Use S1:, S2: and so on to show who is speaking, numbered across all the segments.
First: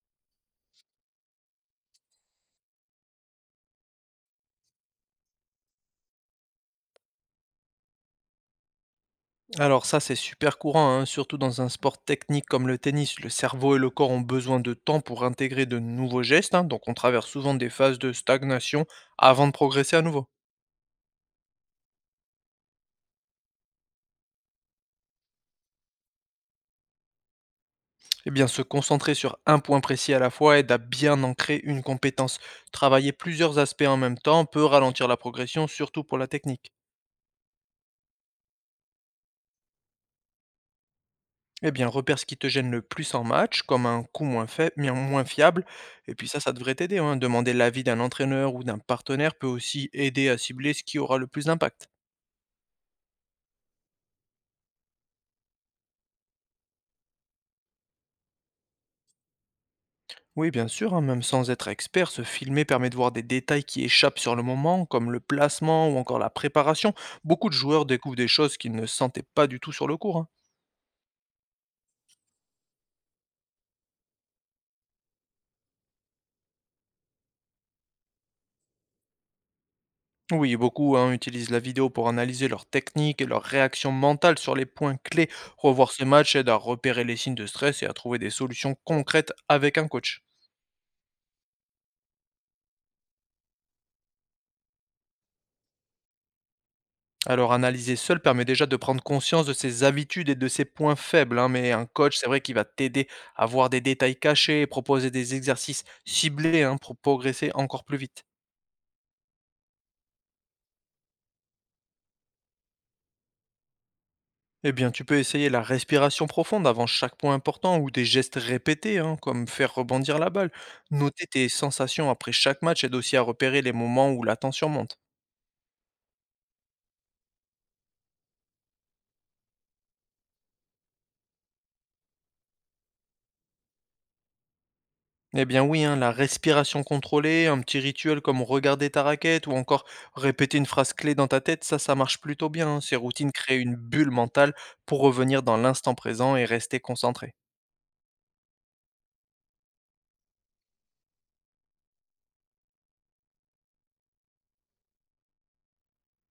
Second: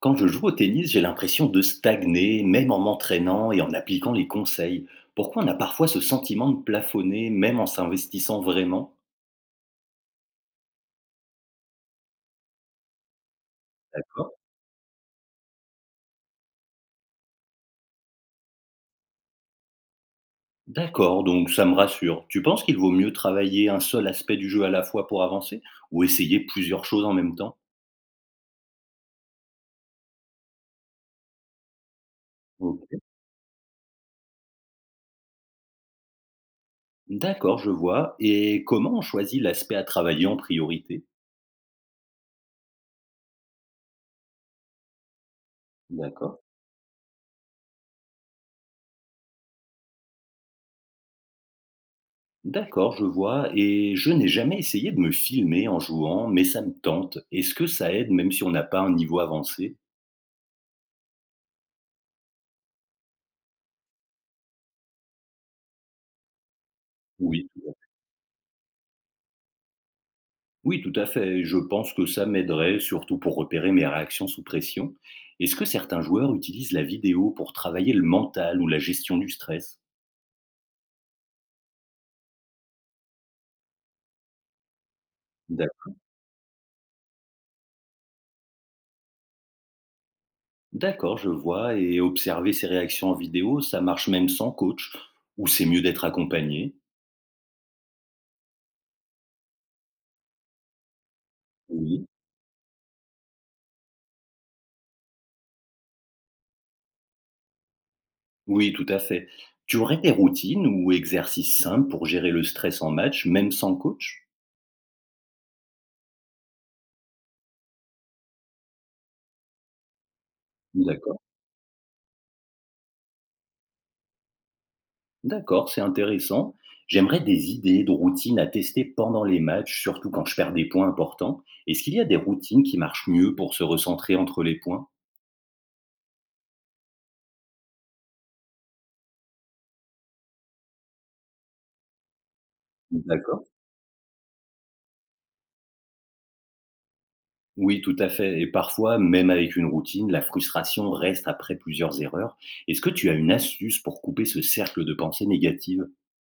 S1: Quand je joue au tennis, j'ai l'impression de stagner, même en m'entraînant et en appliquant les conseils. Pourquoi on a parfois ce sentiment de plafonner, même en s'investissant vraiment?
S2: Alors ça, c'est super courant, hein, surtout dans un sport technique comme le tennis. Le cerveau et le corps ont
S1: D'accord.
S2: besoin de temps pour intégrer de nouveaux gestes, hein, donc on traverse souvent des phases de stagnation avant de progresser à nouveau.
S1: D'accord, donc ça me rassure. Tu penses qu'il vaut mieux travailler un seul aspect du jeu à la fois pour avancer ou essayer plusieurs choses en même temps?
S2: Eh bien, se concentrer sur un point précis à la fois aide à bien ancrer une compétence.
S1: Ok.
S2: Travailler plusieurs aspects en même temps peut ralentir la progression, surtout pour la technique.
S1: D'accord, je vois. Et comment on choisit l'aspect à travailler en priorité?
S2: Eh bien, repère ce qui te gêne le plus en match, comme un coup moins, faible, moins fiable, et puis
S1: D'accord.
S2: ça devrait t'aider, hein. Demander l'avis d'un entraîneur ou d'un partenaire peut aussi aider à cibler ce qui aura le plus d'impact.
S1: D'accord, je vois. Et je n'ai jamais essayé de me filmer en jouant, mais ça me tente. Est-ce que ça aide même si on n'a pas un niveau avancé?
S2: Oui, bien sûr, hein, même sans être expert, se filmer permet de voir des détails qui échappent sur le moment, comme le placement ou encore la préparation.
S1: Oui,
S2: Beaucoup de joueurs découvrent des choses qu'ils ne sentaient pas du tout sur le cours, hein.
S1: oui, tout à fait. Je pense que ça m'aiderait, surtout pour repérer mes réactions sous pression. Est-ce que certains joueurs utilisent la vidéo pour travailler le mental ou la gestion du stress?
S2: Oui, beaucoup hein, utilisent la vidéo pour analyser leurs techniques et leurs réactions mentales sur les points clés.
S1: D'ac-
S2: Revoir ces matchs aide à repérer les signes de stress et à trouver des solutions concrètes avec un coach.
S1: D'accord, je vois. Et observer ces réactions en vidéo, ça marche même sans coach, ou c'est mieux d'être accompagné?
S2: Alors analyser seul permet déjà de prendre conscience de ses habitudes et de ses points faibles, hein, mais un
S1: Oui.
S2: coach, c'est vrai qu'il va t'aider à voir des détails cachés et proposer des exercices ciblés hein, pour progresser encore plus vite.
S1: Oui, tout à fait. Tu aurais des routines ou exercices simples pour gérer le stress en match, même sans coach?
S2: Eh bien, tu peux essayer la respiration profonde avant chaque point important ou des gestes répétés, hein, comme faire rebondir la balle.
S1: D'accord.
S2: Noter tes sensations après chaque match aide aussi à repérer les moments où la tension monte.
S1: D'accord, c'est intéressant. J'aimerais des idées de routines à tester pendant les matchs, surtout quand je perds des points importants. Est-ce qu'il y a des routines qui marchent mieux pour se recentrer entre les points?
S2: Eh bien oui, hein, la respiration contrôlée, un petit rituel comme regarder ta raquette ou encore répéter une phrase clé dans ta tête, ça marche plutôt bien, hein. Ces routines
S1: D'accord.
S2: créent une bulle mentale pour revenir dans l'instant présent et rester concentré.
S1: Oui, tout à fait. Et parfois, même avec une routine, la frustration reste après plusieurs erreurs. Est-ce que tu as une astuce pour couper ce cercle de pensée négative?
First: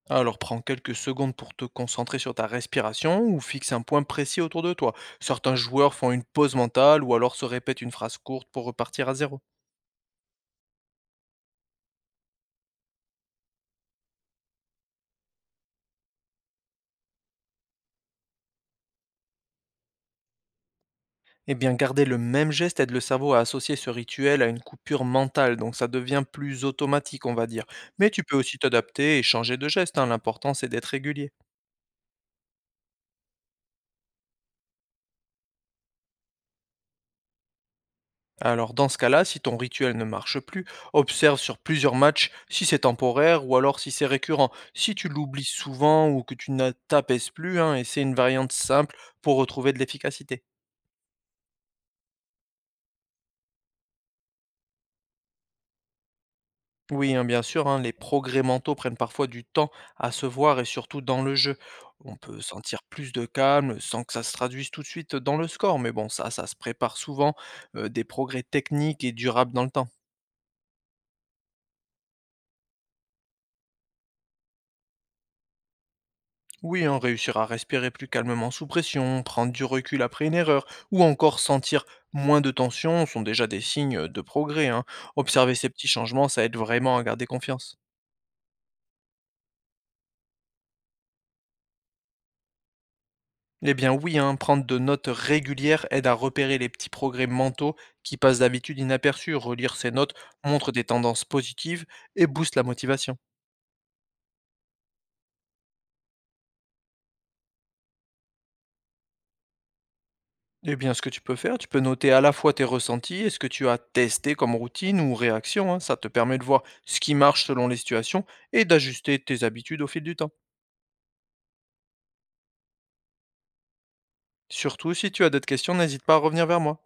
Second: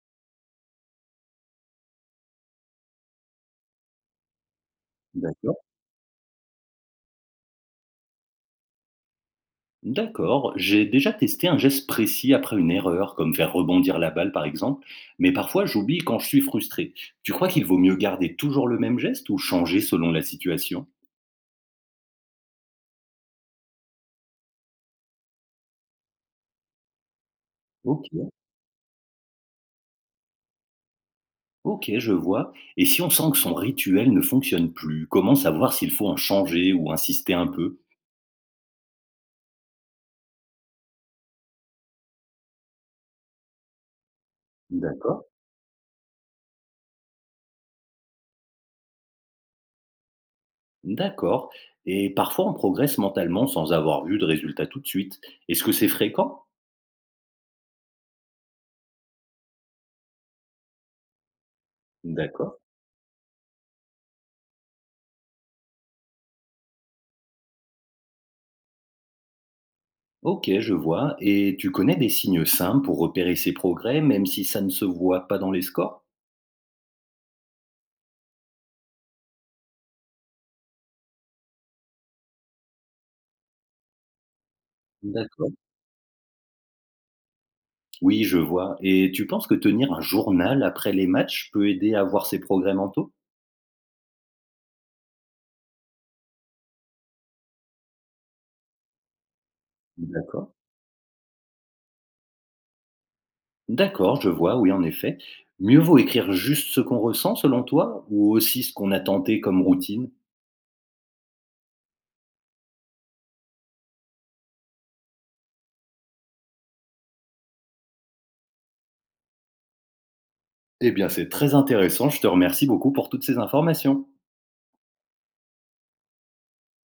S2: Alors prends quelques secondes pour te concentrer sur ta respiration ou fixe un point précis autour de toi. Certains
S1: D'accord.
S2: joueurs font une pause mentale ou alors se répètent une phrase courte pour repartir à zéro.
S1: D'accord, j'ai déjà testé un geste précis après une erreur, comme faire rebondir la balle par exemple, mais parfois j'oublie quand je suis frustré. Tu crois qu'il vaut mieux garder toujours le même geste ou changer selon la situation?
S2: Eh bien, garder le même geste aide le cerveau à associer ce rituel à une coupure mentale, donc ça devient plus automatique, on va dire.
S1: Ok,
S2: Mais tu peux aussi t'adapter et changer de geste, hein, l'important c'est d'être régulier.
S1: ok, je vois. Et si on sent que son rituel ne fonctionne plus, comment savoir s'il faut en changer ou insister un peu?
S2: Alors dans ce cas-là, si ton rituel ne marche plus, observe sur plusieurs matchs si c'est temporaire ou alors si c'est récurrent. Si tu
S1: D'accord.
S2: l'oublies souvent ou que tu ne t'apaises plus, hein, essaie une variante simple pour retrouver de l'efficacité.
S1: D'accord. Et parfois on progresse mentalement sans avoir vu de résultat tout de suite. Est-ce que c'est fréquent?
S2: Oui, hein, bien sûr, hein, les progrès mentaux prennent parfois du temps à se voir et surtout dans le jeu. On peut
S1: D'accord.
S2: sentir plus de calme sans que ça se traduise tout de suite dans le score, mais bon, ça se prépare souvent, des progrès techniques et durables dans le temps.
S1: Ok, je vois. Et tu connais des signes simples pour repérer ses progrès, même si ça ne se voit pas dans les scores?
S2: Oui, hein, réussir à respirer plus calmement sous pression, prendre du recul après une erreur, ou encore sentir moins de tension sont déjà des signes de progrès, hein.
S1: D'accord.
S2: Observer ces petits changements, ça aide vraiment à garder confiance.
S1: Oui, je vois. Et tu penses que tenir un journal après les matchs peut aider à voir ses progrès mentaux?
S2: Eh bien oui, hein, prendre de notes régulières aide à repérer les petits progrès mentaux qui passent d'habitude inaperçus. Relire ces notes
S1: D'accord.
S2: montre des tendances positives et booste la motivation.
S1: D'accord, je vois, oui, en effet. Mieux vaut écrire juste ce qu'on ressent, selon toi, ou aussi ce qu'on a tenté comme routine?
S2: Eh bien, ce que tu peux faire, tu peux noter à la fois tes ressentis et ce que tu as testé comme routine ou réaction, hein. Ça te permet de voir ce qui marche selon les situations et d'ajuster tes habitudes au fil du temps.
S1: Eh bien, c'est très intéressant. Je te remercie beaucoup pour toutes ces informations.
S2: Surtout, si tu as d'autres questions, n'hésite pas à revenir vers moi.